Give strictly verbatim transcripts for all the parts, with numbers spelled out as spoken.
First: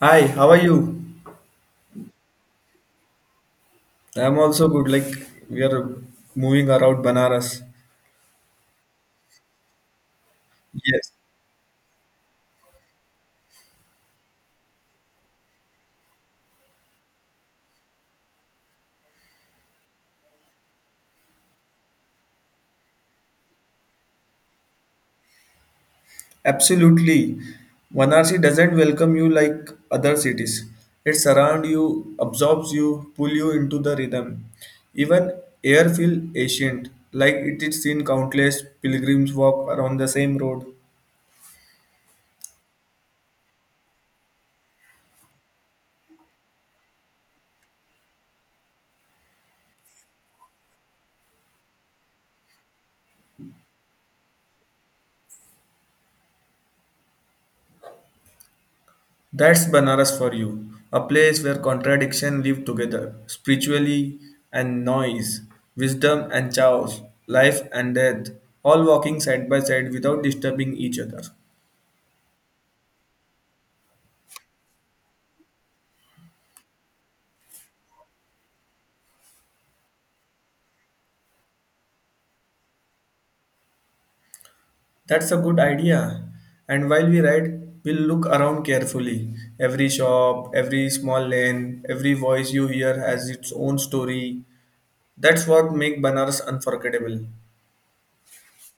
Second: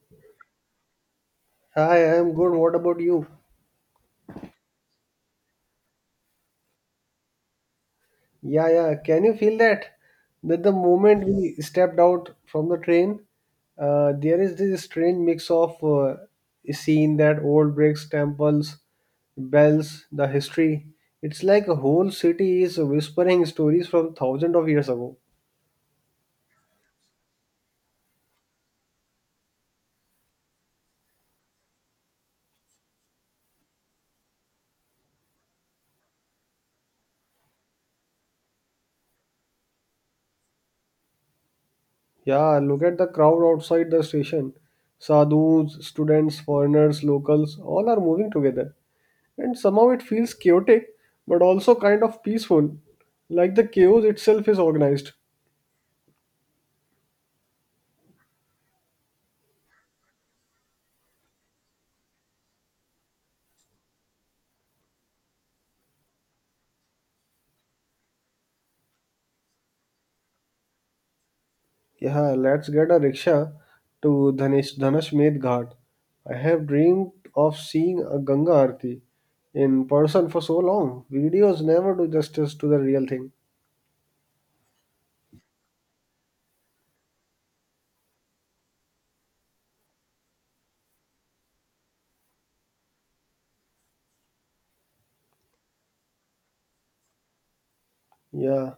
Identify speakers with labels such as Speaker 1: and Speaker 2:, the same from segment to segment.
Speaker 1: Hi, how are you?
Speaker 2: Hi, I'm good. What about you?
Speaker 1: I'm also good. Like we are moving around Banaras.
Speaker 2: Yeah, yeah. Can you feel that? That the
Speaker 1: Yes,
Speaker 2: moment we stepped out from the train, uh, there is this strange mix of uh, scene that old bricks, temples, bells, the history. It's like a whole city is whispering stories from thousands of years ago.
Speaker 1: absolutely. Varanasi doesn't welcome you like other cities. It surrounds you, absorbs you, pull you into the rhythm. Even air feel ancient, like it is seen countless pilgrims walk around the same road.
Speaker 2: Yeah, look at the crowd outside the station. Sadhus, students, foreigners, locals, all are moving together. And somehow it feels chaotic, but also kind of peaceful, like the chaos itself is organized.
Speaker 1: That's Banaras for you, a place where contradiction live together, spiritually and noise, wisdom and chaos, life and death, all walking side by side without disturbing each other.
Speaker 2: Yeah, let's get a rickshaw to Dhanish, Dhanashmed Ghat. I have dreamed of seeing a Ganga Aarti in person for so long. Videos never do justice to the real thing.
Speaker 1: That's a good idea. And while we ride, we'll look around carefully. Every shop, every small lane, every voice you hear has its own story. That's what makes Banaras unforgettable.
Speaker 2: Yeah.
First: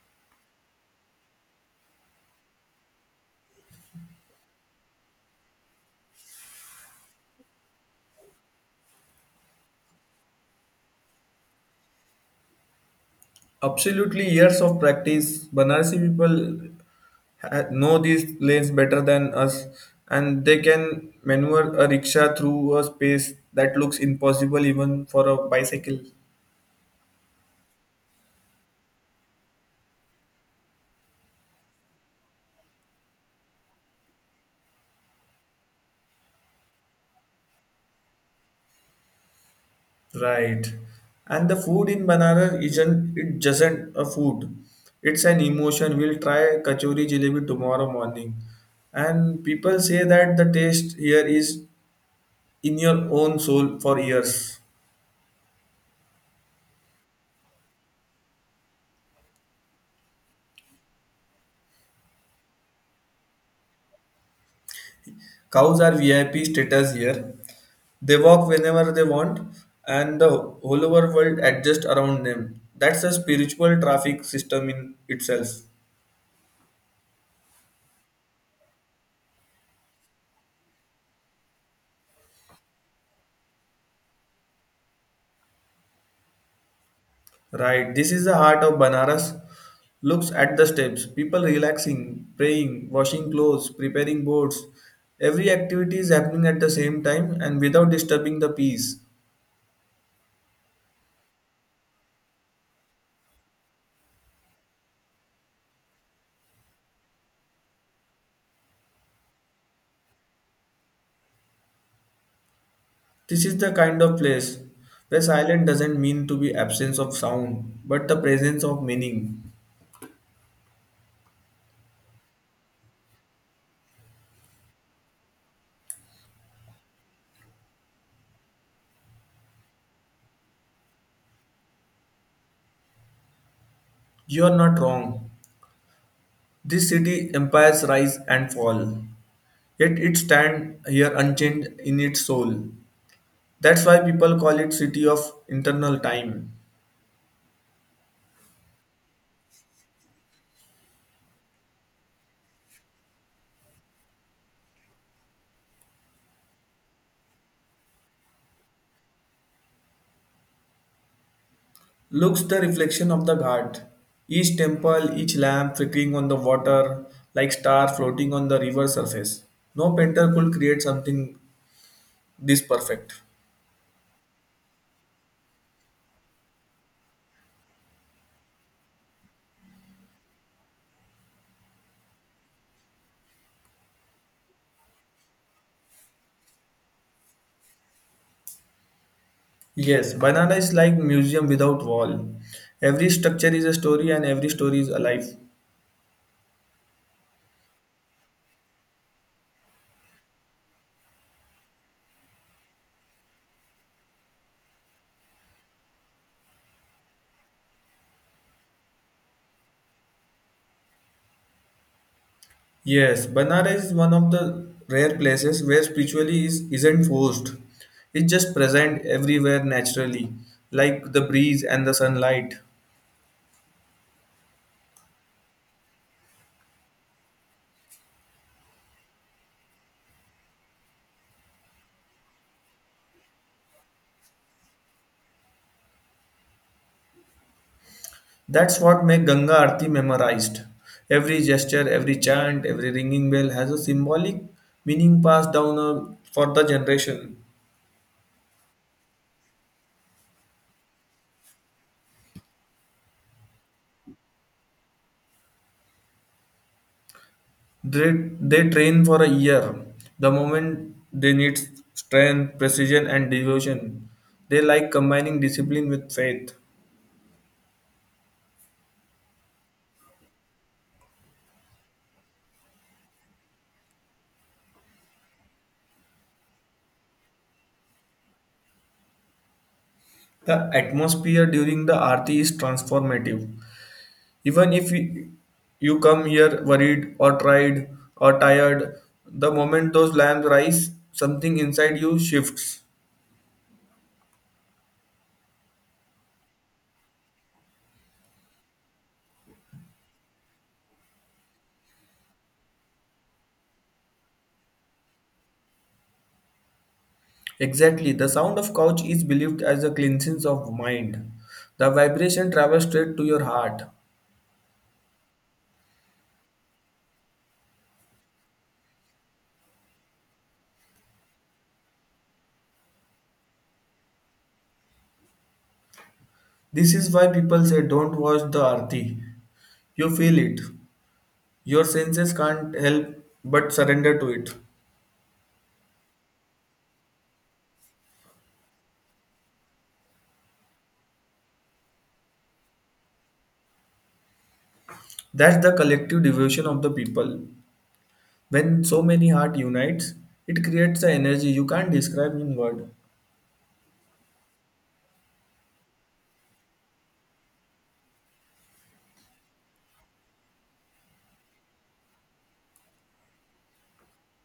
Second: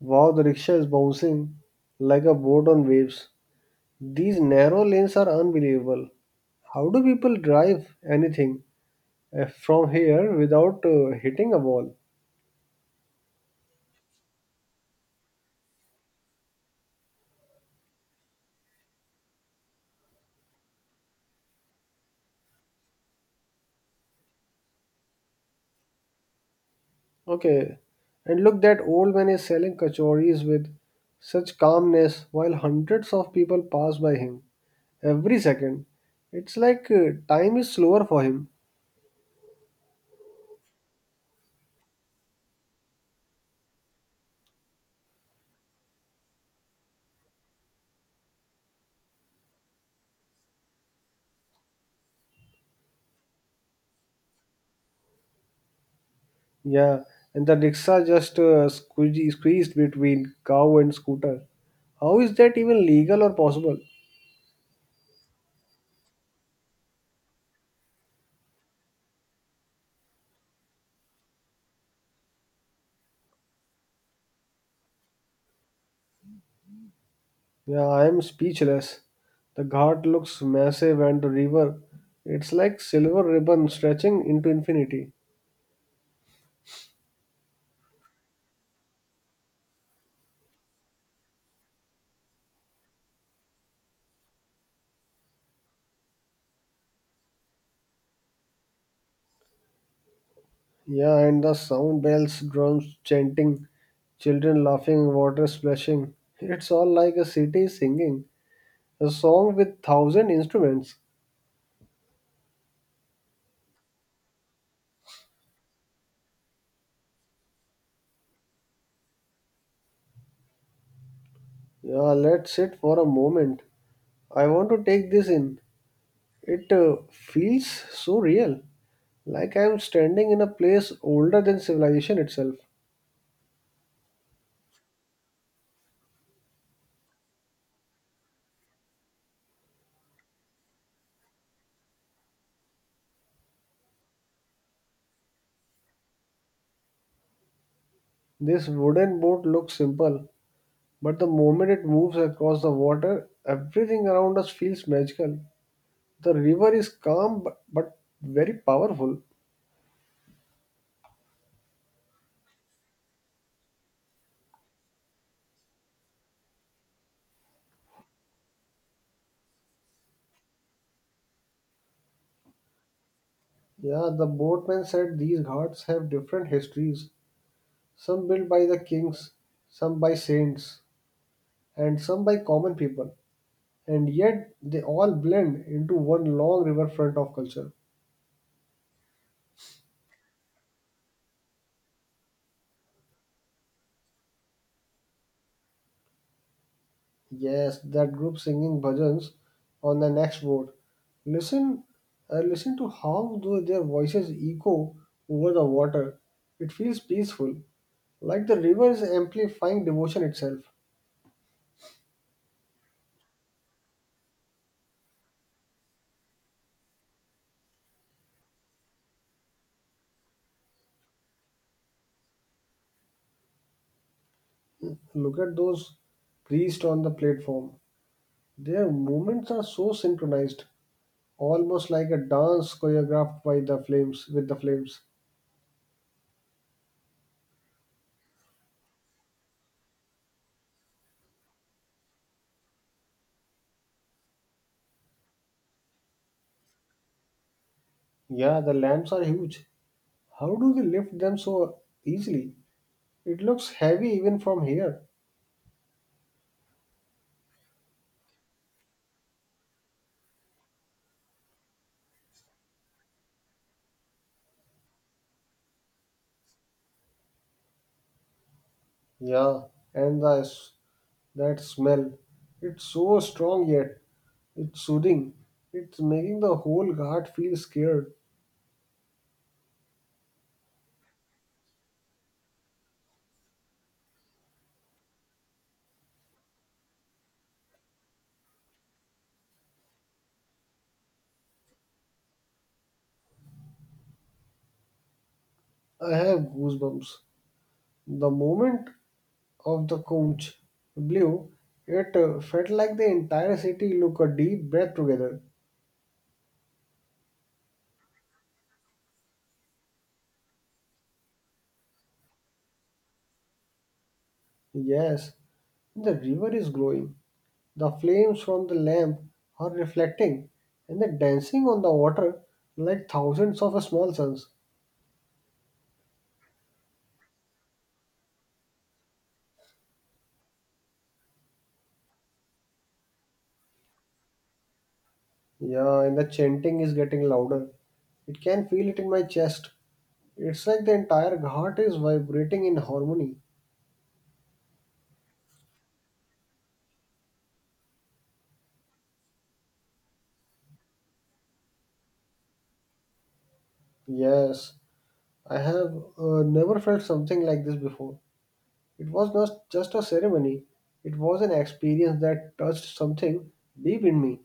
Speaker 2: Wow, the rickshaw is bouncing like a boat on waves. These narrow lanes are unbelievable. How do people drive anything uh, from here without uh, hitting a wall?
Speaker 1: Absolutely, years of practice. Banarsi people ha- know these lanes better than us, and they can maneuver a rickshaw through a space that looks impossible even for a bicycle.
Speaker 2: Okay. And look, that old man is selling kachoris with such calmness while hundreds of people pass by him every second. It's like uh, time is slower for him.
Speaker 1: Right. And the food in Banaras isn't it doesn't a food. It's an emotion. We'll try kachori jalebi tomorrow morning. And people say that the taste here is in your own soul for years.
Speaker 2: Yeah. And the rickshaw just uh, squeegee- squeezed between cow and scooter. How is that even legal or possible?
Speaker 1: Cows are V I P status here. They walk whenever they want, and the whole over world adjusts around them. That's a spiritual traffic system in itself.
Speaker 2: Yeah, I am speechless. The ghat looks massive and the river, it's like silver ribbon stretching into infinity.
Speaker 1: Right, this is the heart of Banaras. Looks at the steps, people relaxing, praying, washing clothes, preparing boats. Every activity is happening at the same time and without disturbing the peace.
Speaker 2: Yeah, and the sound bells, drums chanting, children laughing, water splashing. It's all like a city singing a song with thousand instruments.
Speaker 1: This is the kind of place where silence doesn't mean to be absence of sound, but the presence of meaning.
Speaker 2: Yeah, let's sit for a moment. I want to take this in. It uh, feels so real, like I am standing in a place older than civilization itself.
Speaker 1: You are not wrong. This city empires rise and fall, yet it stands here unchanged in its soul. That's why people call it city of internal time.
Speaker 2: This wooden boat looks simple, but the moment it moves across the water, everything around us feels magical. The river is calm bu- but very powerful.
Speaker 1: Looks the reflection of the ghat. Each temple, each lamp flickering on the water like star floating on the river surface. No painter could create something this perfect.
Speaker 2: Yeah, the boatman said these ghats have different histories, some built by the kings, some by saints, and some by common people, and yet they all blend into one long riverfront of culture.
Speaker 1: Yes, banana is like museum without wall. Every structure is a story and every story is alive.
Speaker 2: Yes, that group singing bhajans on the next boat. Listen, uh, listen to how tho- their voices echo over the water. It feels peaceful, like the river is amplifying devotion itself.
Speaker 1: Yes, Banaras is one of the rare places where spirituality is, isn't forced. It's just present everywhere naturally, like the breeze and the sunlight.
Speaker 2: Look at those priests on the platform. Their movements are so synchronized, almost like a dance choreographed by the flames with the flames.
Speaker 1: That's what makes Ganga Aarti memorized. Every gesture, every chant, every ringing bell has a symbolic meaning passed down uh, for the generation.
Speaker 2: Yeah, the lamps are huge. How do they lift them so easily? It looks heavy even from here.
Speaker 1: They, they train for a year. The moment they need strength, precision, and devotion, they like combining discipline with faith.
Speaker 2: Yeah, and the s- that smell. It's so strong yet it's soothing. It's making the whole heart feel scared.
Speaker 1: The atmosphere during the Aarti is transformative. Even if you you come here worried or tried or tired, the moment those lamps rise, something inside you shifts.
Speaker 2: I have goosebumps. The moment of the conch blew, it uh, felt like the entire city took a deep breath together.
Speaker 1: Exactly, the sound of couch is believed as a cleansing of mind. The vibration travels straight to your heart.
Speaker 2: Yes, the river is glowing. The flames from the lamp are reflecting and they're dancing on the water like thousands of small suns.
Speaker 1: This is why people say don't watch the Aarti. You feel it. Your senses can't help but surrender to it.
Speaker 2: Yeah, and the chanting is getting louder. It can feel it in my chest. It's like the entire ghat is vibrating in harmony.
Speaker 1: That's the collective devotion of the people. When so many heart unites, it creates an energy you can't describe in word.
Speaker 2: Yes, I have uh, never felt something like this before. It was not just a ceremony, it was an experience that touched something deep in me.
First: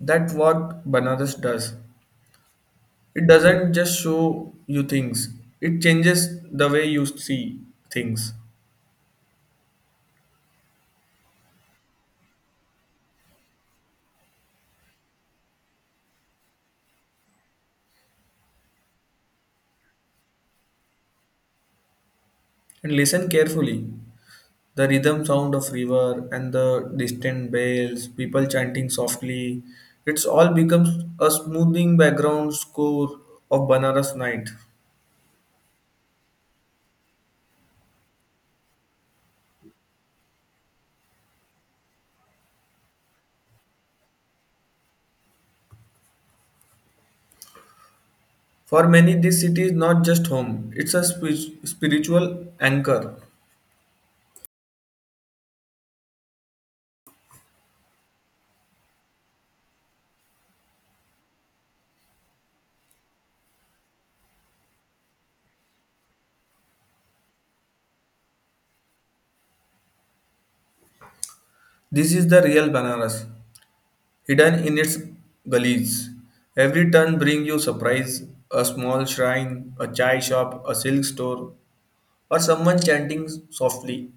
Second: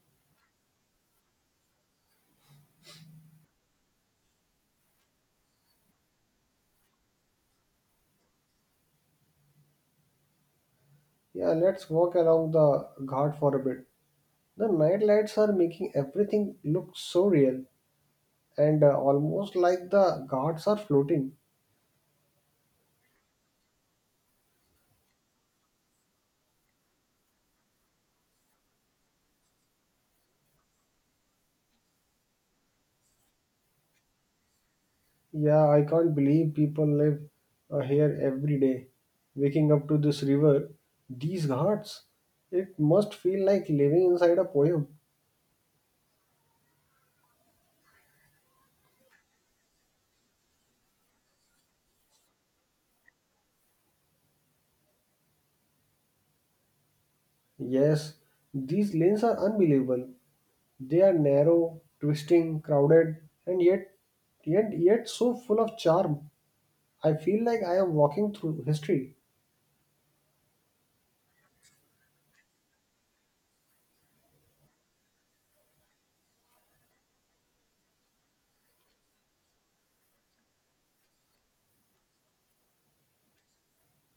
Speaker 1: That's what Banaras does. It doesn't just show you things. It changes the way you see things.
Speaker 2: Yeah, let's walk along the ghat for a bit. The night lights are making everything look so real and uh, almost like the gods are floating.
Speaker 1: And listen carefully. The rhythm sound of river and the distant bells, people chanting softly. It's all becomes a smoothing background score of Banaras night.
Speaker 2: Yeah, I can't believe people live uh, here every day. Waking up to this river, these ghats, it must feel like living inside a poem.
Speaker 1: For many, this city is not just home. It's a spi- spiritual anchor.
Speaker 2: Yes, these lanes are unbelievable. They are narrow, twisting, crowded, and yet, yet, yet so full of charm. I feel like I am walking through history.
Speaker 1: This is the real Banaras, hidden in its gullies. Every turn brings you surprise, a small shrine, a chai shop, a silk store, or someone chanting softly.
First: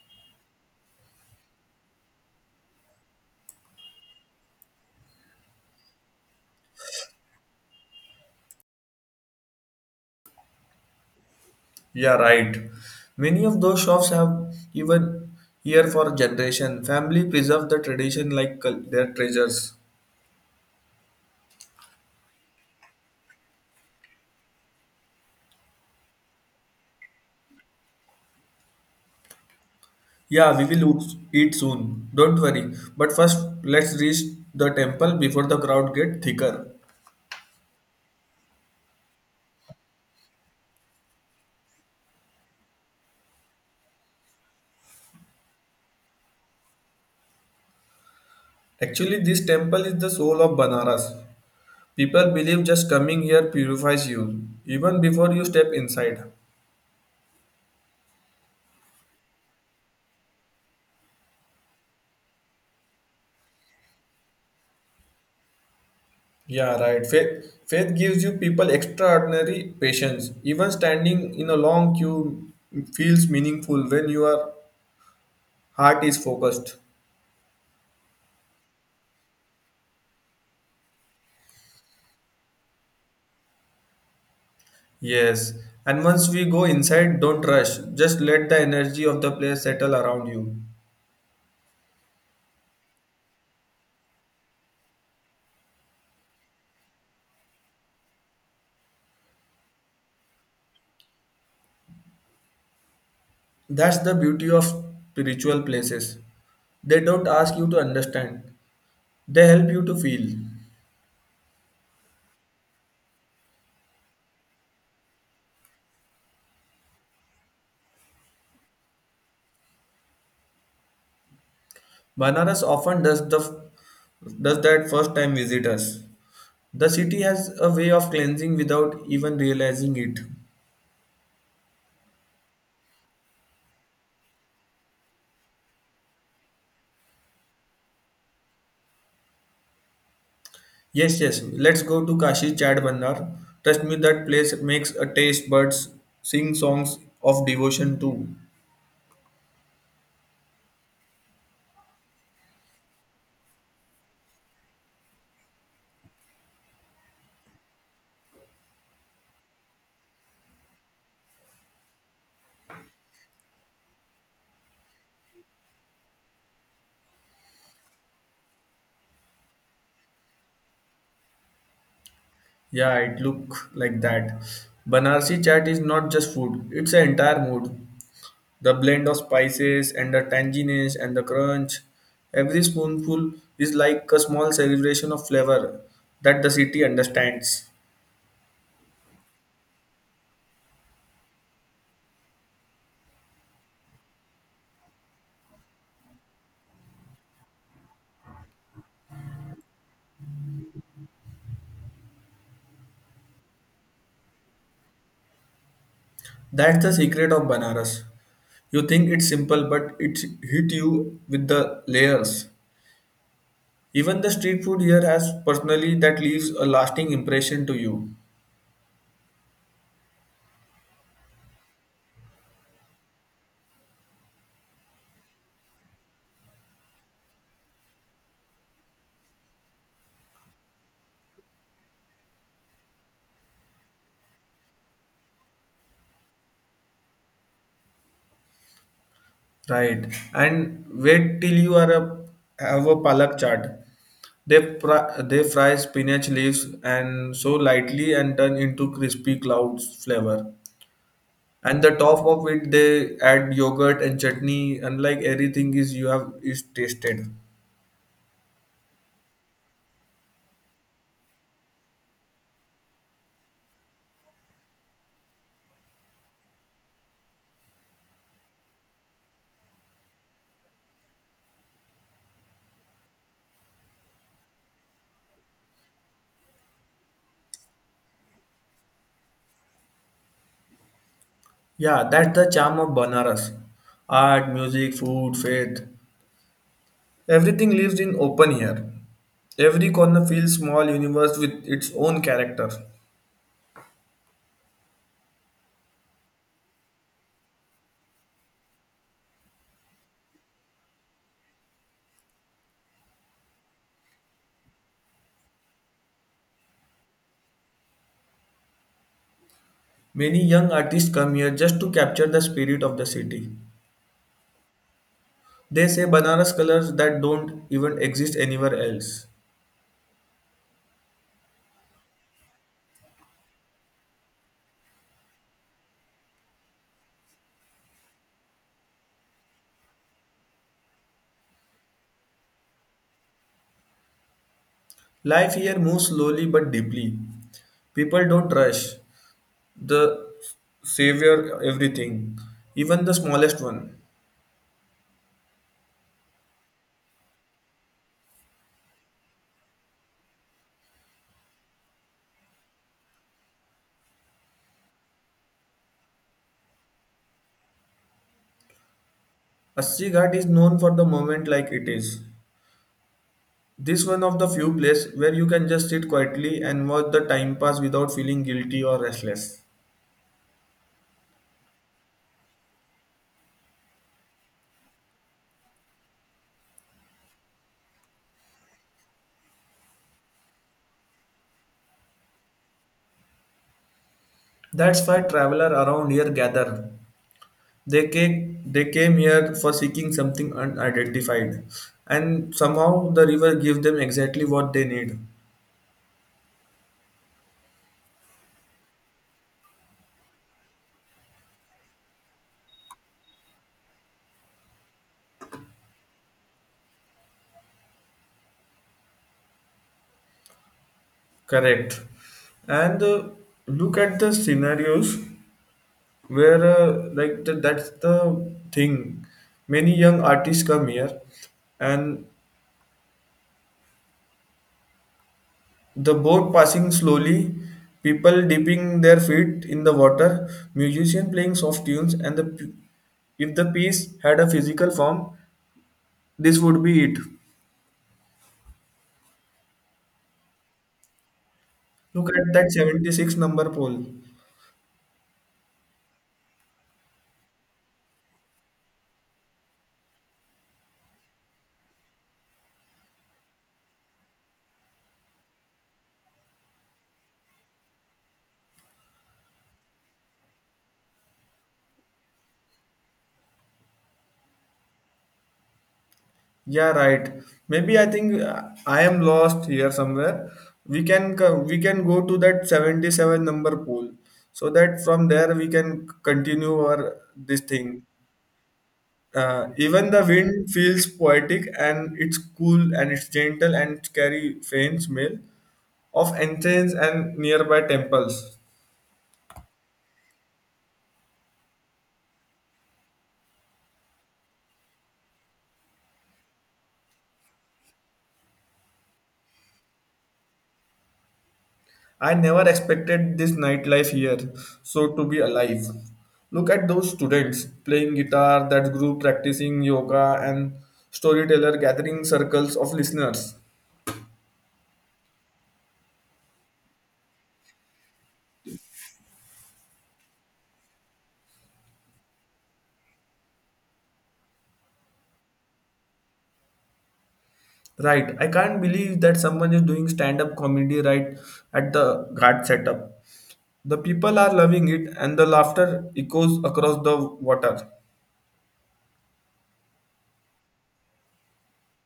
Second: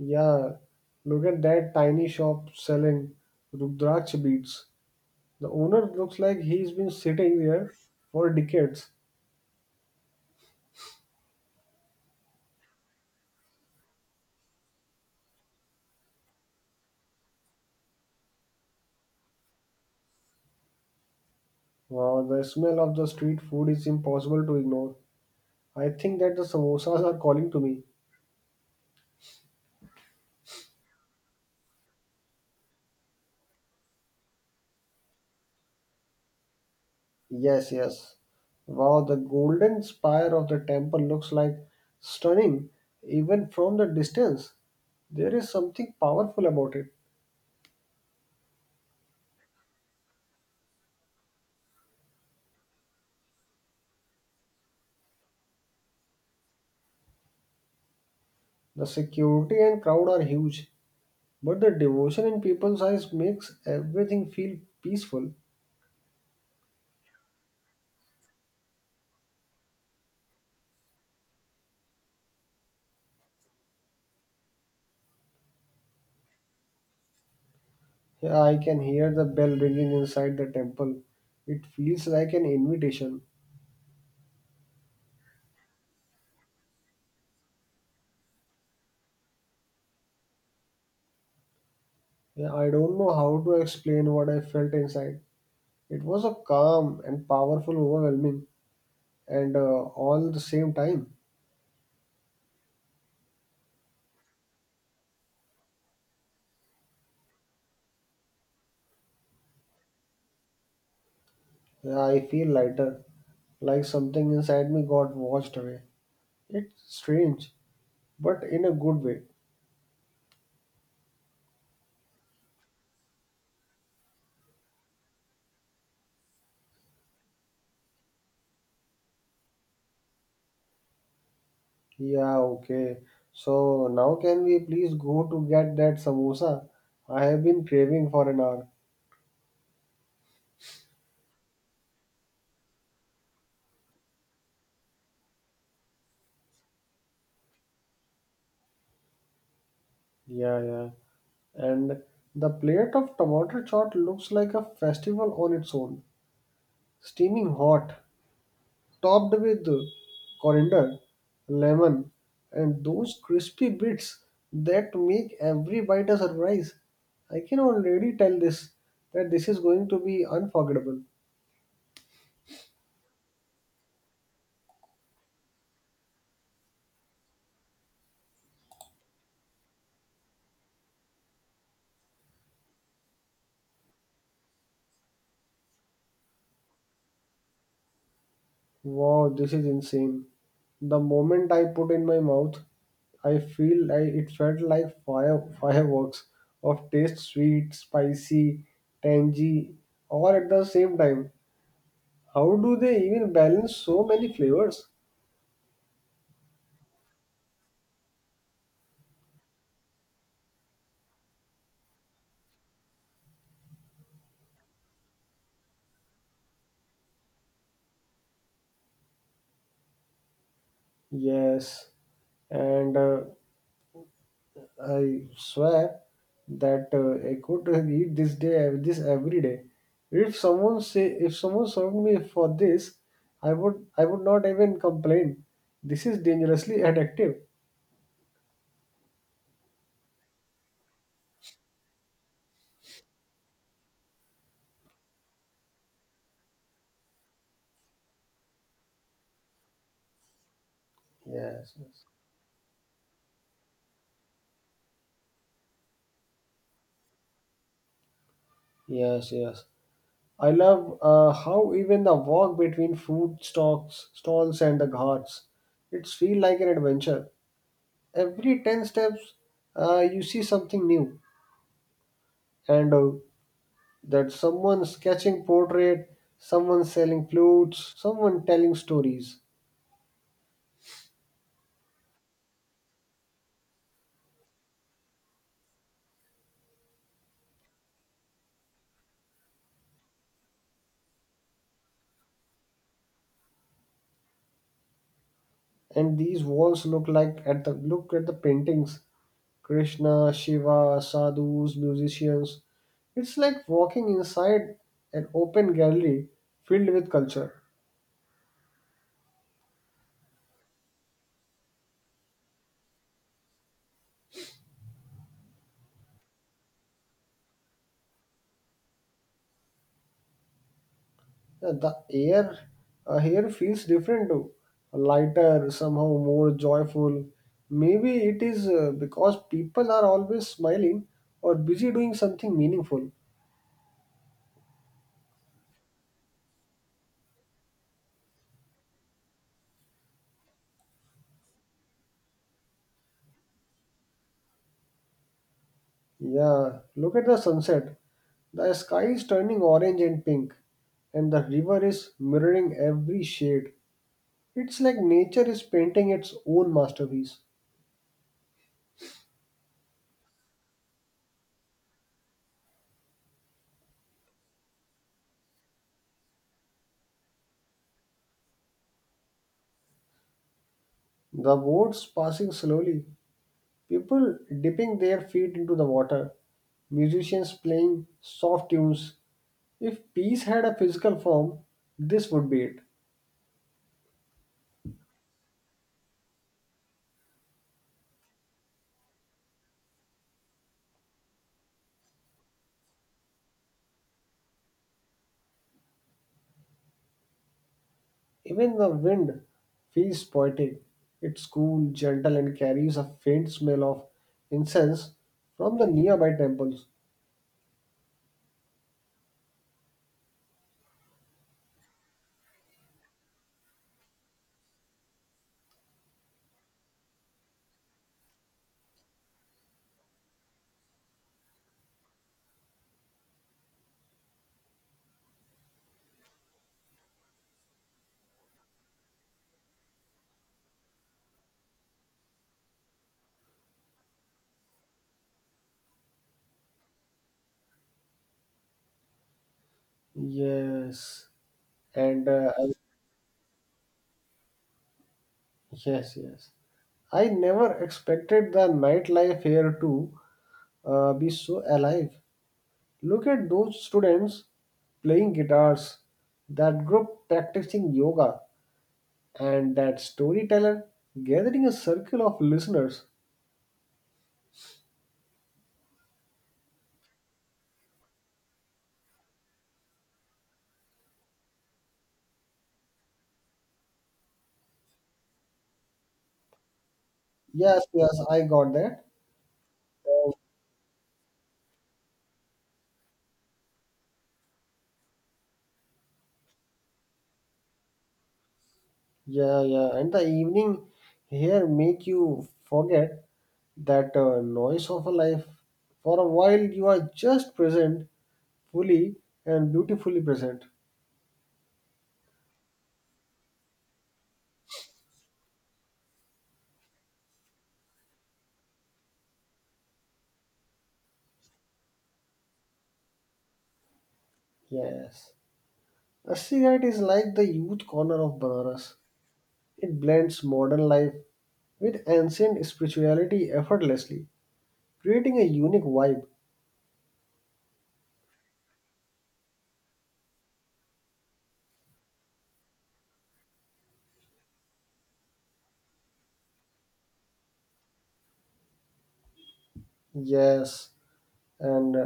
Speaker 2: Yeah, look at that tiny shop selling Rudraksh beads. The owner looks like he's been sitting there for decades.
Speaker 1: Yeah, right. Many of those shops have even here for generation. Family preserve the tradition like cul- their treasures.
Speaker 2: Wow, the smell of the street food is impossible to ignore. I think that the samosas are calling to me.
Speaker 1: Yeah, we will oot- eat soon. Don't worry. But first, let's reach the temple before the crowd get thicker.
Speaker 2: Yes, yes. Wow, the golden spire of the temple looks like stunning even from the distance. There is something powerful about it.
Speaker 1: Actually, this temple is the soul of Banaras. People believe just coming here purifies you, even before you step inside.
Speaker 2: The security and crowd are huge. But the devotion in people's eyes makes everything feel peaceful.
Speaker 1: Yeah, right. Faith, faith gives you people extraordinary patience. Even standing in a long queue feels meaningful when your heart is focused.
Speaker 2: Yeah, I can hear the bell ringing inside the temple. It feels like an invitation.
Speaker 1: Yes, and once we go inside, don't rush. Just let the energy of the place settle around you.
Speaker 2: Yeah, I don't know how to explain what I felt inside. It was a calm and powerful, overwhelming, and uh, all the same time.
Speaker 1: That's the beauty of spiritual places. They don't ask you to understand, they help you to feel.
Speaker 2: Yeah, I feel lighter, like something inside me got washed away. It's strange, but in a good way.
Speaker 1: Banaras often does the does that first time visitors. The city has a way of cleansing without even realizing it.
Speaker 2: Yeah, okay. So now can we please go to get that samosa? I have been craving for an hour.
Speaker 1: Yes, yes, let's go to Kashi Chad Bandar. Trust me, that place makes a taste buds sing songs of devotion too.
Speaker 2: Yeah, yeah. And the plate of tomato chaat looks like a festival on its own. Steaming hot, topped with coriander, lemon, and those crispy bits that make every bite a surprise. I can already tell this that this is going to be unforgettable.
Speaker 1: Yeah, it look like that. Banarsi chat is not just food; it's an entire mood. The blend of spices and the tanginess and the crunch. Every spoonful is like a small celebration of flavor that the city understands.
Speaker 2: Wow, this is insane. The moment I put in my mouth, I feel like it felt like fire fireworks of taste sweet, spicy, tangy, all at the same time. How do they even balance so many flavors?
Speaker 1: That's the secret of Banaras. You think it's simple, but it hit you with the layers. Even the street food here has personally that leaves a lasting impression to you.
Speaker 2: Yes, and uh, I swear that uh, I could eat this day this every day. If someone say if someone served me for this, I would I would not even complain. This is dangerously addictive.
Speaker 1: Right. And wait till you are a have a palak chaat. They fry, they fry spinach leaves and so lightly and turn into crispy clouds flavor.
Speaker 2: Yes,
Speaker 1: And the
Speaker 2: yes,
Speaker 1: top of it they add yogurt and chutney, unlike everything is you have is tasted.
Speaker 2: yes. Yes. I love uh, how even the walk between food stalls, stalls and the ghats, it's feel like an adventure. Every ten steps, uh, you see something new, and uh, that someone sketching portrait, someone selling flutes, someone telling stories.
Speaker 1: Yeah, that's the charm of Banaras. Art, music, food, faith. Everything lives in open air. Every corner feels small universe with its own character.
Speaker 2: And these walls look like at the look at the paintings. Krishna, Shiva, sadhus, musicians. It's like walking inside an open gallery filled with culture.
Speaker 1: Many young artists come here just to capture the spirit of the city. They say Banaras colors that don't even exist anywhere else.
Speaker 2: Yeah, the air uh, here feels different too, lighter, somehow more joyful. Maybe it is uh, because people are always smiling or busy doing something meaningful.
Speaker 1: Life here moves slowly but deeply. People don't rush. The savior everything, even the smallest one.
Speaker 2: Yeah, look at the sunset. The sky is turning orange and pink, and the river is mirroring every shade. It's like nature is painting its own masterpiece.
Speaker 1: Assi Ghat is known for the moment like it is. This one of the few places where you can just sit quietly and watch the time pass without feeling guilty or restless.
Speaker 2: The boats passing slowly, people dipping their feet into the water, musicians playing soft tunes. If peace had a physical form, this would be it.
Speaker 1: That's why travelers around here gather. they came they came here for seeking something unidentified, and somehow the river gave them exactly what they need.
Speaker 2: Even the wind feels poetic. It's cool, gentle, and carries a faint smell of incense from the nearby temples.
Speaker 1: Correct. And uh, look at the scenarios where uh, like the, that's the thing, many young artists come here, and the boat passing slowly, people dipping their feet in the water, musician playing soft tunes, and the p- if the piece had a physical form, this would be it.
Speaker 2: Yes, and
Speaker 1: Look at
Speaker 2: uh,
Speaker 1: that
Speaker 2: I-
Speaker 1: seventy-six number pole.
Speaker 2: yes, yes. I never expected the nightlife here to uh, be so alive. Look at those students playing guitars, that group practicing yoga, and that storyteller gathering a circle of listeners.
Speaker 1: Yeah, right. Maybe I think uh, I am lost here somewhere. We can co- we can go to that seventy-seven number pole, so that from there we can continue our this
Speaker 2: Yes,
Speaker 1: thing.
Speaker 2: yes, I got that.
Speaker 1: Uh, even the wind feels poetic and it's cool and it's gentle and carry faint smell of ancients and nearby temples.
Speaker 2: Yeah, yeah, and the evening here make you forget that uh, noise of a life. For a while, you are just present, fully and beautifully present.
Speaker 1: I never expected this nightlife here, so to be alive. Look at those students playing guitar, that group practicing yoga, and storyteller gathering circles of listeners.
Speaker 2: Yes, a cigarette is like the youth corner of Banaras. It blends modern life with ancient spirituality effortlessly, creating a unique vibe.
Speaker 1: Right, I can't believe that someone is doing stand up comedy right at the guard setup. The people are loving it, and the laughter echoes across the water.
Speaker 2: Yes, and uh,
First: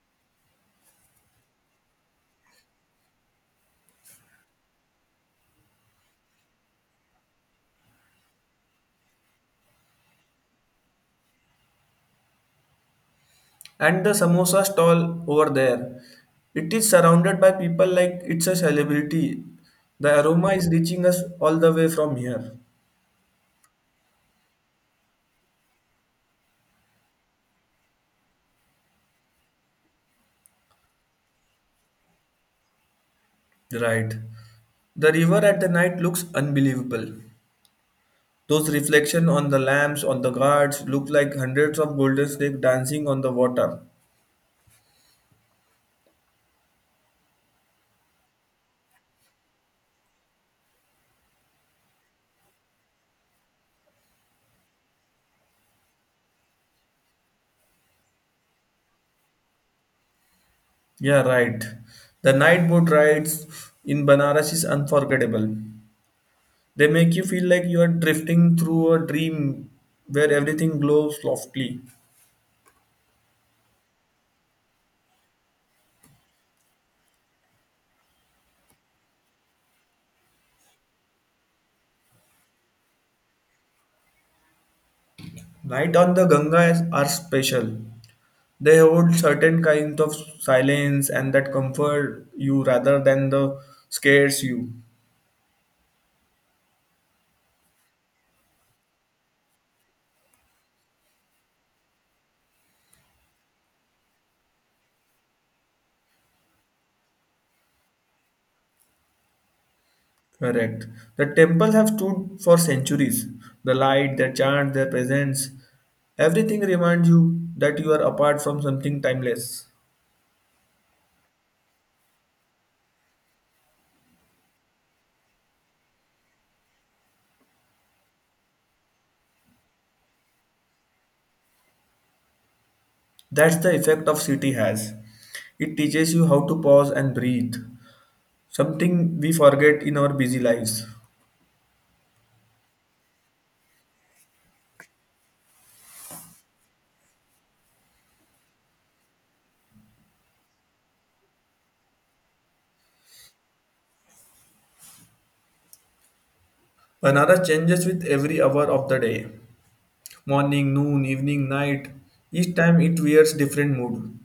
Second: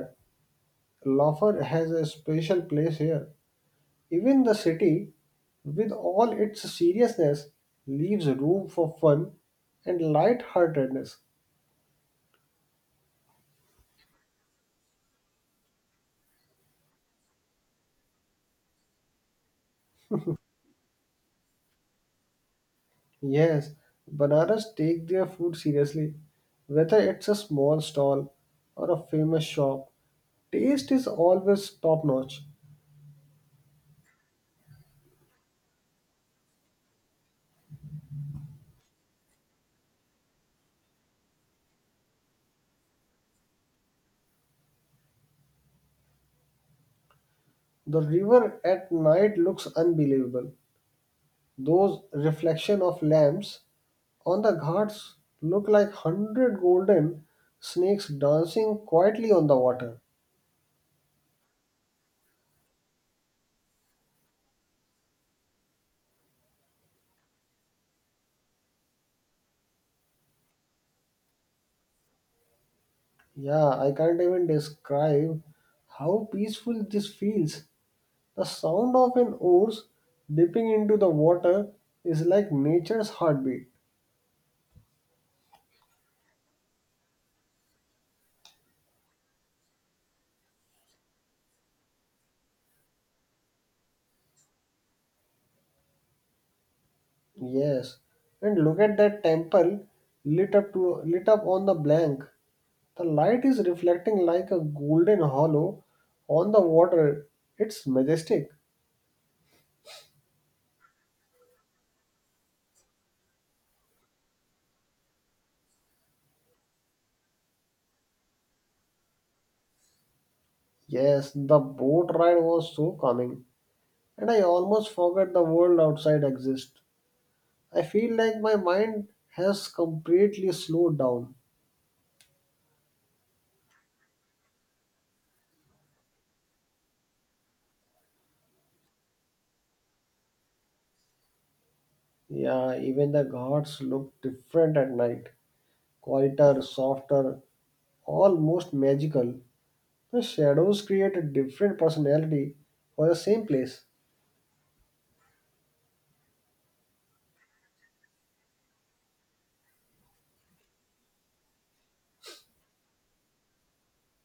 Speaker 2: Lafar has a special place here. Even the city, with all its seriousness, leaves room for fun and light-heartedness.
Speaker 1: And the samosa stall over there, it is surrounded by people like it's a celebrity. The aroma is reaching us all the way from here.
Speaker 2: Yes, Banaras take their food seriously. Whether it's a small stall or a famous shop, taste is always top-notch.
Speaker 1: Right, the river at the night looks unbelievable. Those reflections on the lamps on the guards look like hundreds of golden snakes dancing on the water.
Speaker 2: The river at night looks unbelievable. Those reflection of lamps on the ghats look like hundred golden snakes dancing quietly on the water.
Speaker 1: Yeah, right. The night boat rides in Banaras is unforgettable. They make you feel like you are drifting through a dream where everything glows softly.
Speaker 2: Yeah, I can't even describe how peaceful this feels. The sound of an oars dipping into the water is like nature's heartbeat.
Speaker 1: Night on the Ganga are special. They hold certain kinds of silence and that comfort you rather than the scares you.
Speaker 2: Yes, and look at that temple lit up to lit up on the blank. The light is reflecting like a golden hollow on the water. It's majestic.
Speaker 1: Correct. The temple have stood for centuries. The light, their chant, their presence, everything reminds you that you are apart from something timeless.
Speaker 2: Yes, the boat ride was so calming, and I almost forgot the world outside exists. I feel like my mind has completely slowed down.
Speaker 1: That's the effect of city has. It teaches you how to pause and breathe, something we forget in our busy lives.
Speaker 2: Yeah, even the gods look different at night. Quieter, softer, almost magical. The shadows create a different personality for the same place.
Speaker 1: Banaras changes with every hour of the day. Morning, noon, evening, night. Each time it wears different mood.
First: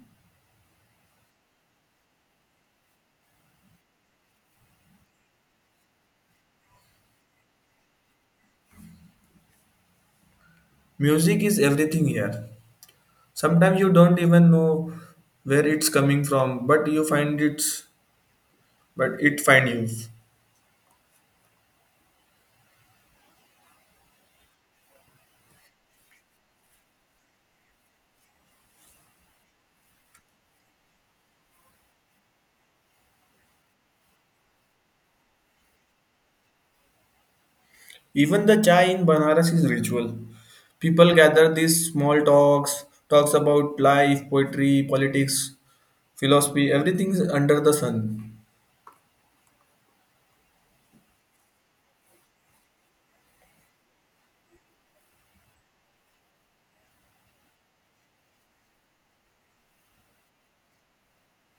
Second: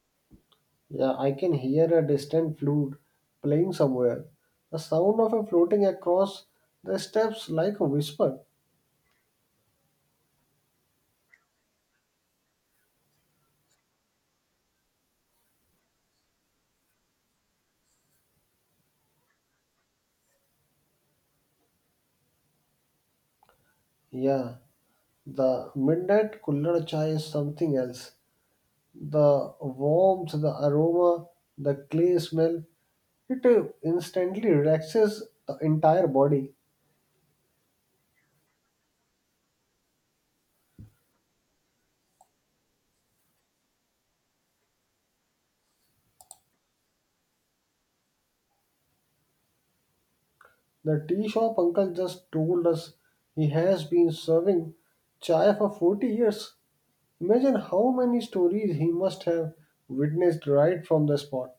Speaker 2: Yeah, I can hear a distant flute playing somewhere. The sound of it floating across the steps like a whisper.
Speaker 1: Music is everything here. Sometimes you don't even know where it's coming from, but you find it's but it find you.
Speaker 2: Yeah, the midnight cooler chai is something else. The warmth, the aroma, the clay smell, it uh, instantly relaxes the entire body.
Speaker 1: Even the chai in Banaras is ritual. People gather these small talks, talks about life, poetry, politics, philosophy, everything is under the sun.
Speaker 2: The tea shop uncle just told us he has been serving chai for forty years. Imagine how many stories he must have witnessed right from the spot.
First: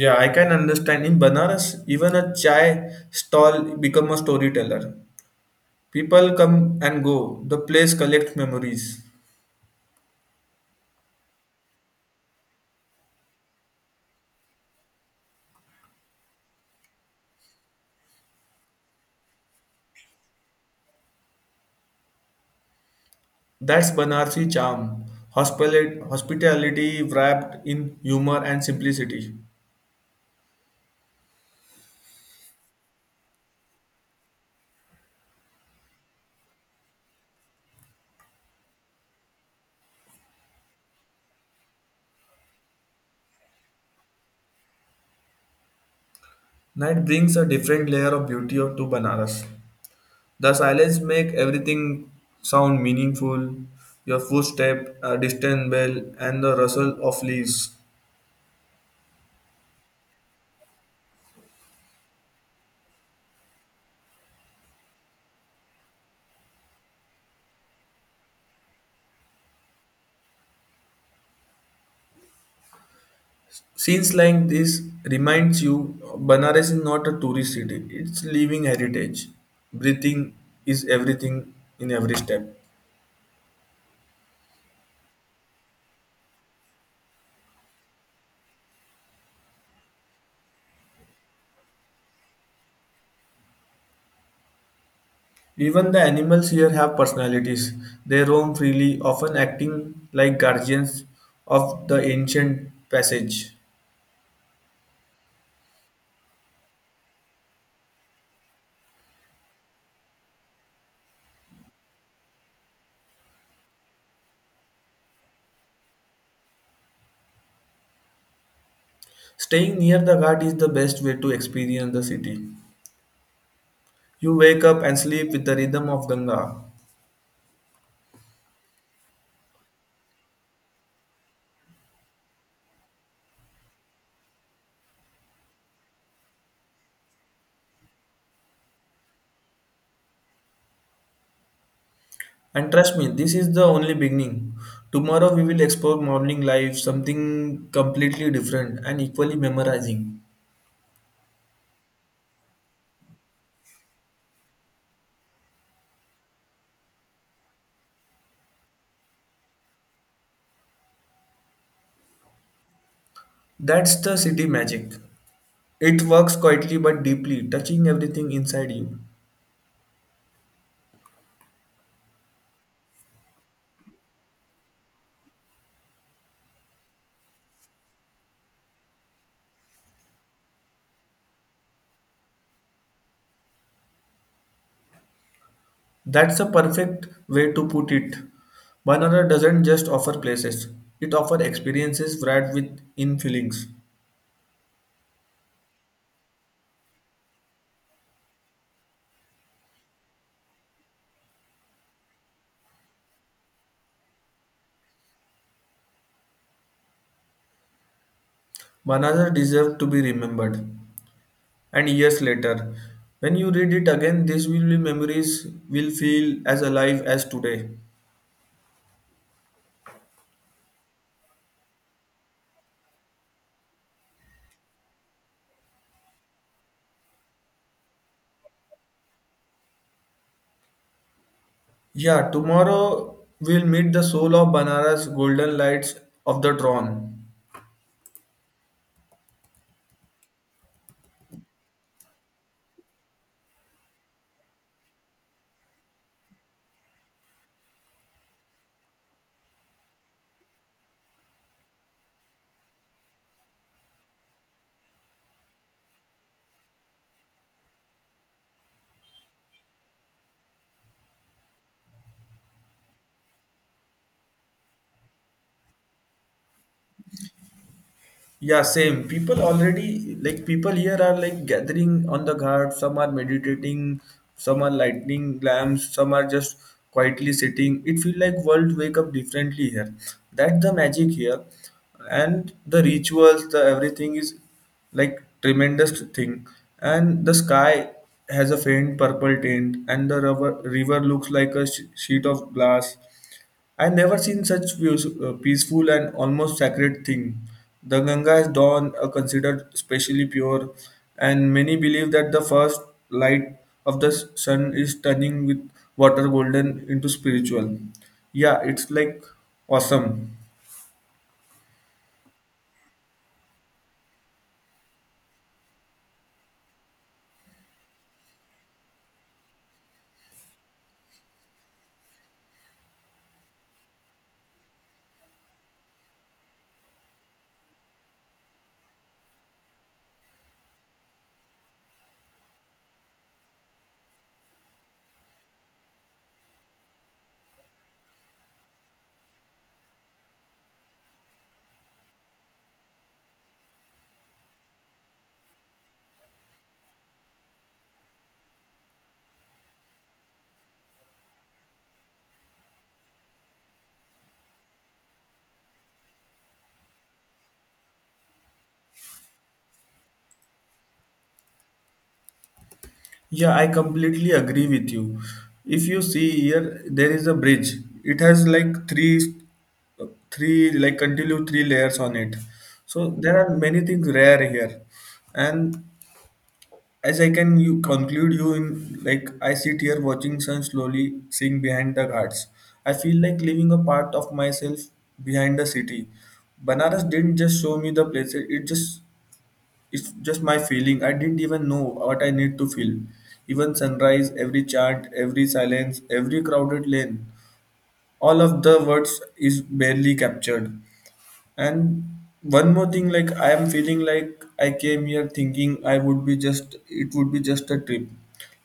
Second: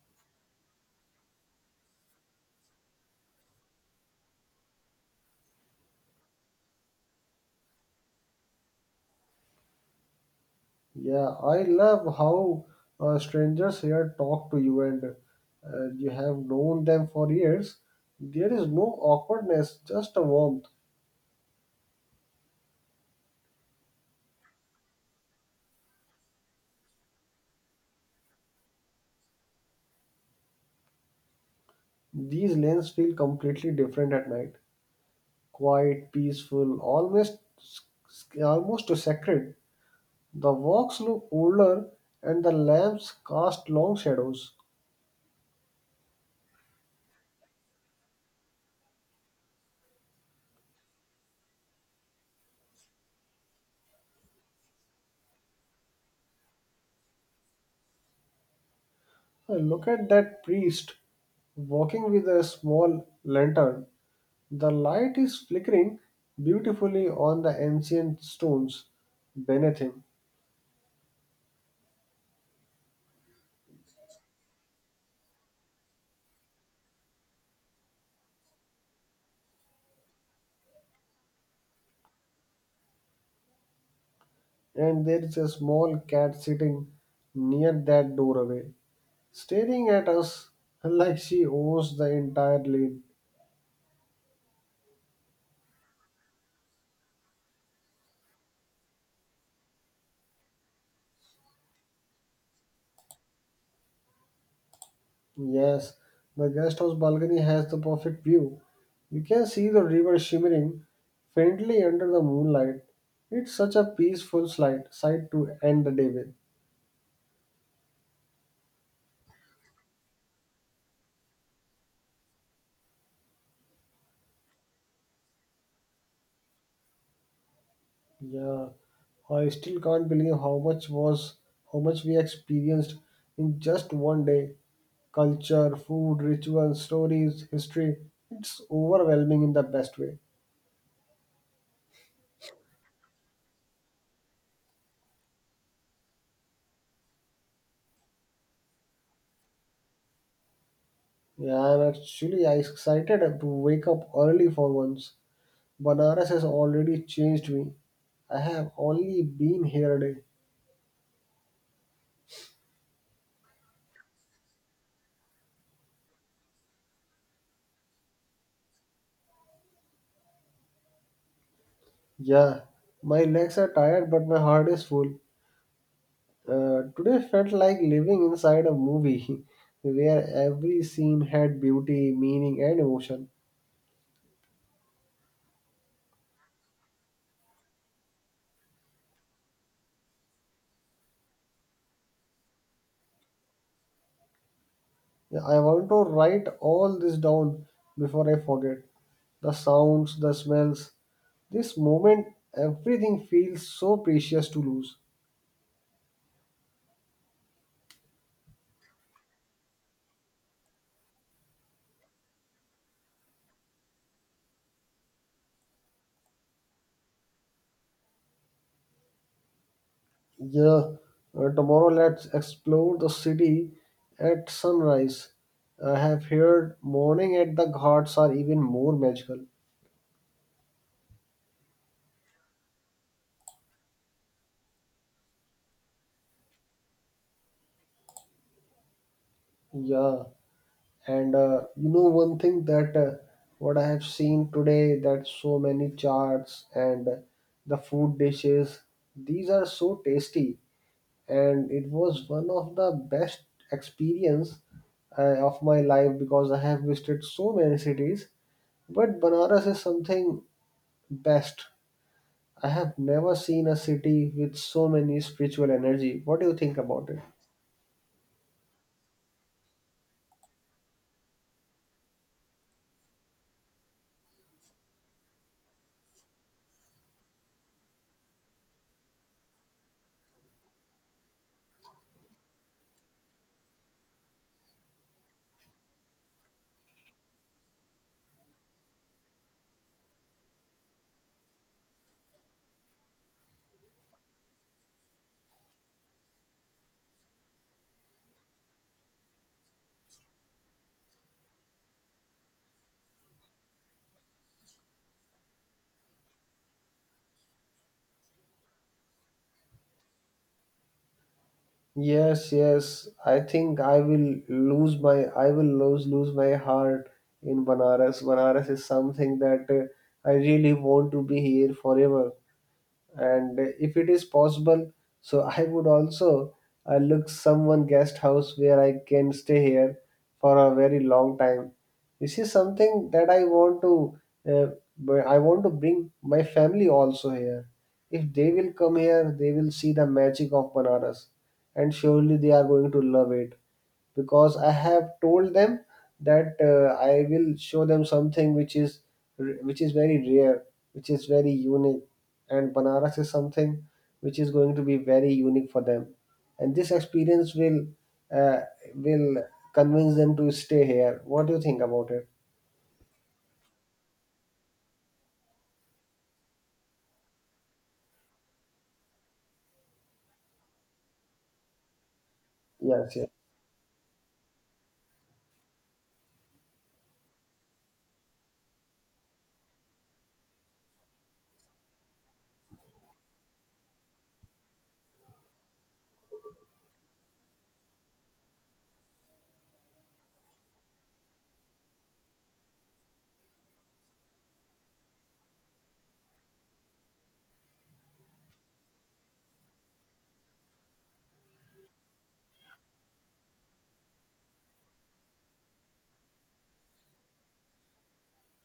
Speaker 1: Yeah, I can understand. In Banaras, even a chai stall become a storyteller. People come and go. The place collects memories.
Speaker 2: Yeah, I love how uh, strangers here talk to you and uh, you have known them for years. There is no awkwardness, just a warmth.
Speaker 1: That's Banarsi charm. Hospitali- Hospitality wrapped in humor and simplicity.
Speaker 2: These lanes feel completely different at night. Quiet, peaceful, almost almost sacred. The walks look older and the lamps cast long shadows.
Speaker 1: Night brings a different layer of beauty to Banaras. The silence make everything sound meaningful. Your footstep, a distant bell, and the rustle of leaves.
Speaker 2: I look at that priest walking with a small lantern. The light is flickering beautifully on the ancient stones beneath him,
Speaker 1: Scenes like this reminds you Banaras is not a tourist city. It's living heritage. Breathing is everything in every step.
Speaker 2: and there is a small cat sitting near that doorway, staring at us like she owns the entire lane.
Speaker 1: Even the animals here have personalities. They roam freely, often acting like guardians of the ancient passage.
Speaker 2: Yes, the guest house balcony has the perfect view. You can see the river shimmering faintly under the moonlight. It's such a peaceful sight, sight to end the day with.
Speaker 1: Staying near the Ghat is the best way to experience the city. You wake up and sleep with the rhythm of Ganga.
Speaker 2: Yeah, I still can't believe how much was how much we experienced in just one day. Culture, food, rituals, stories, history. It's overwhelming in the best way.
Speaker 1: And trust me, this is the only beginning. Tomorrow we will explore morning life, something completely different and equally memorizing.
Speaker 2: Yeah, I'm actually excited to wake up early for once. Banaras has already changed me. I have only been here a day.
Speaker 1: That's the city magic. It works quietly but deeply, touching everything inside you.
Speaker 2: Yeah, my legs are tired, but my heart is full. Uh, today felt like living inside a movie where every scene had beauty, meaning, and emotion.
Speaker 1: That's a perfect way to put it. Banana doesn't just offer places, it offers experiences wrapped within feelings.
Speaker 2: Yeah, I want to write all this down before I forget. The sounds, the smells, this moment, everything feels so precious to lose.
Speaker 1: Banana deserves to be remembered. And years later, when you read it again, these will be memories will feel as alive as today.
Speaker 2: Yeah, uh, tomorrow let's explore the city at sunrise. I have heard morning at the ghats are even more magical.
Speaker 1: Yeah, tomorrow we'll meet the soul of Banaras' golden lights of the dawn.
Speaker 2: Yeah, and uh, you know one thing that uh, what I have seen today that so many charts and the food dishes these are so tasty and it was one of the best experience uh, of my life, because I have visited so many cities but Banaras is something best. I have never seen a city with so many spiritual energy. What do you think about it?
Speaker 1: Yeah, same. People already like people here are like gathering on the ghat. Some are meditating, some are lighting lamps, some are just quietly sitting. It feel like world wake up differently here. That's the magic here, and the rituals, the everything is like tremendous thing. And the sky has a faint purple tint, and the river river looks like a sh- sheet of glass. I never seen such views, uh, peaceful and almost sacred thing. The Ganga is dawn are considered specially pure, and many believe that the first light of the s- sun is turning with water golden into spiritual. Yeah, it's like awesome.
Speaker 2: Yes, yes. I think I will lose my I will lose lose my heart in Banaras. Banaras is something that uh, I really want to be here forever, and if it is possible so I would also uh, look someone guest house where I can stay here for a very long time. This is something that I want to, uh, b- I want to bring my family also here. If they will come here they will see the magic of Banaras, and surely they are going to love it, because I have told them that uh, I will show them something which is which is very rare, which is very unique, and Banaras is something which is going to be very unique for them, and this experience will uh, will convince them to stay here. What do you think about it?
Speaker 1: Yeah, I completely agree with you. If you see here, there is a bridge. It has like three, uh, three like continue three layers on it. So
Speaker 2: Yes, yes,
Speaker 1: there are many things rare here, and as I can you conclude you in like I sit here watching sun slowly sink behind the ghats. I feel like leaving a part of myself behind the city. Banaras didn't just show me the places; it just it's just my feeling. I didn't even know what I need to feel. Even sunrise, every chant, every silence, every crowded lane, all of the words is barely captured. And one more thing, like I am feeling like I came here thinking I would be just it would be just a trip,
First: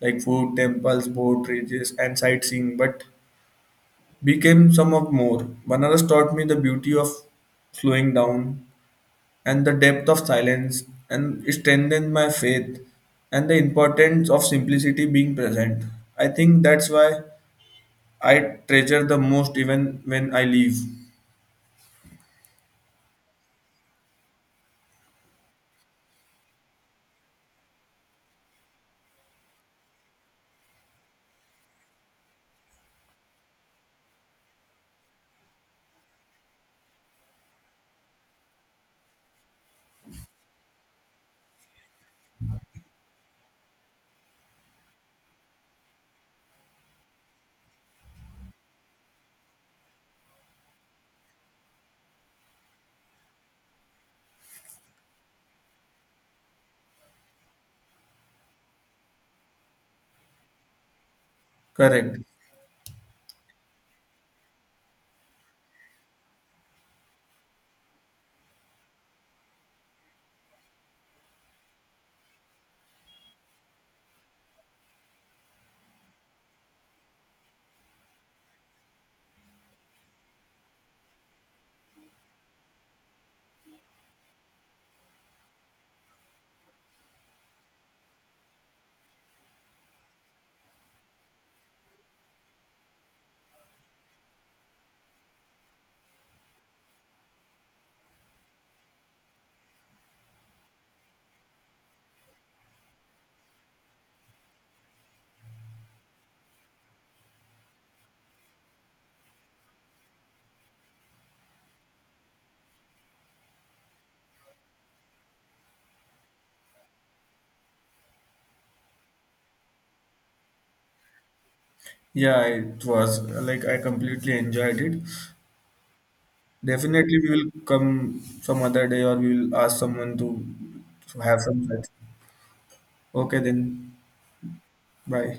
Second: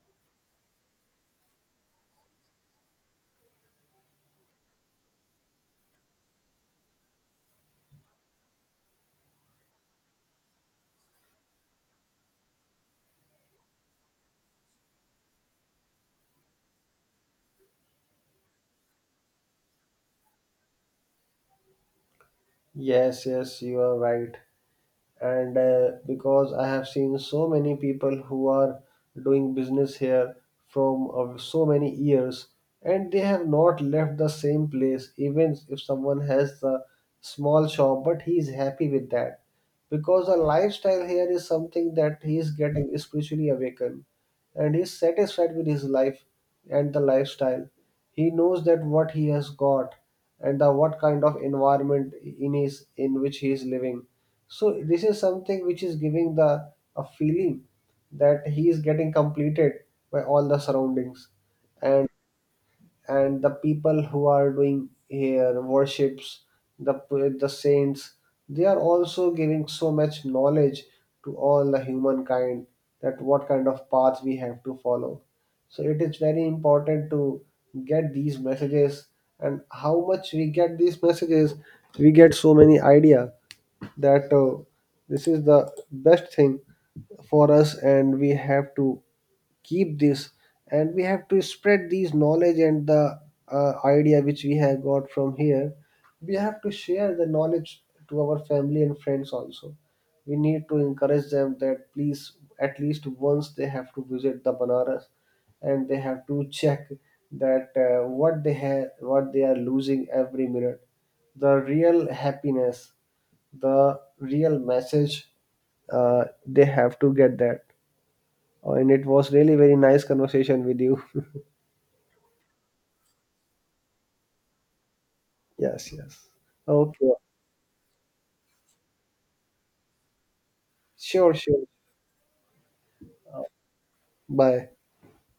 Speaker 1: like food, temples, boat races, and sightseeing, but became some of more. Banaras taught me the beauty of slowing down and the depth of silence, and it strengthened my faith and the importance of simplicity being present. I think that's why I treasure the most even when I leave.
Speaker 2: yes, yes. You are right. And uh, because I have seen so many people who are doing business here from uh, so many years, and they have not left the same place. Even if someone has the small shop, but he is happy with that, because the lifestyle here is something that he is getting spiritually awakened and is satisfied with his life and the lifestyle. He knows that what he has got and the what kind of environment in his in which he is living. So this is something which is giving the a feeling that he is getting completed by all the surroundings, and
Speaker 1: Correct.
Speaker 2: and the people who are doing here worships the p- the saints, they are also giving so much knowledge to all the humankind, that what kind of path we have to follow. So it is very important to get these messages, and how much we get these messages we get so many idea that uh, this is the best thing for us, and we have to keep this, and we have to spread these knowledge and the uh, idea which we have got from here. We have to share the knowledge to our family and friends also. We need to encourage them that please at least once they have to visit the Banaras, and they have to check that uh, what they have, what they are losing every minute. The real happiness, the real message, uh, they have to get that. Oh, and it was really very nice conversation with you.
Speaker 1: Yeah, it was like I completely enjoyed it.
Speaker 2: Yes, yes. Okay.
Speaker 1: Definitely, we will come some other day or we will ask someone to to
Speaker 2: Sure,
Speaker 1: have
Speaker 2: sure.
Speaker 1: some such. Okay, then,
Speaker 2: Bye.
Speaker 1: bye.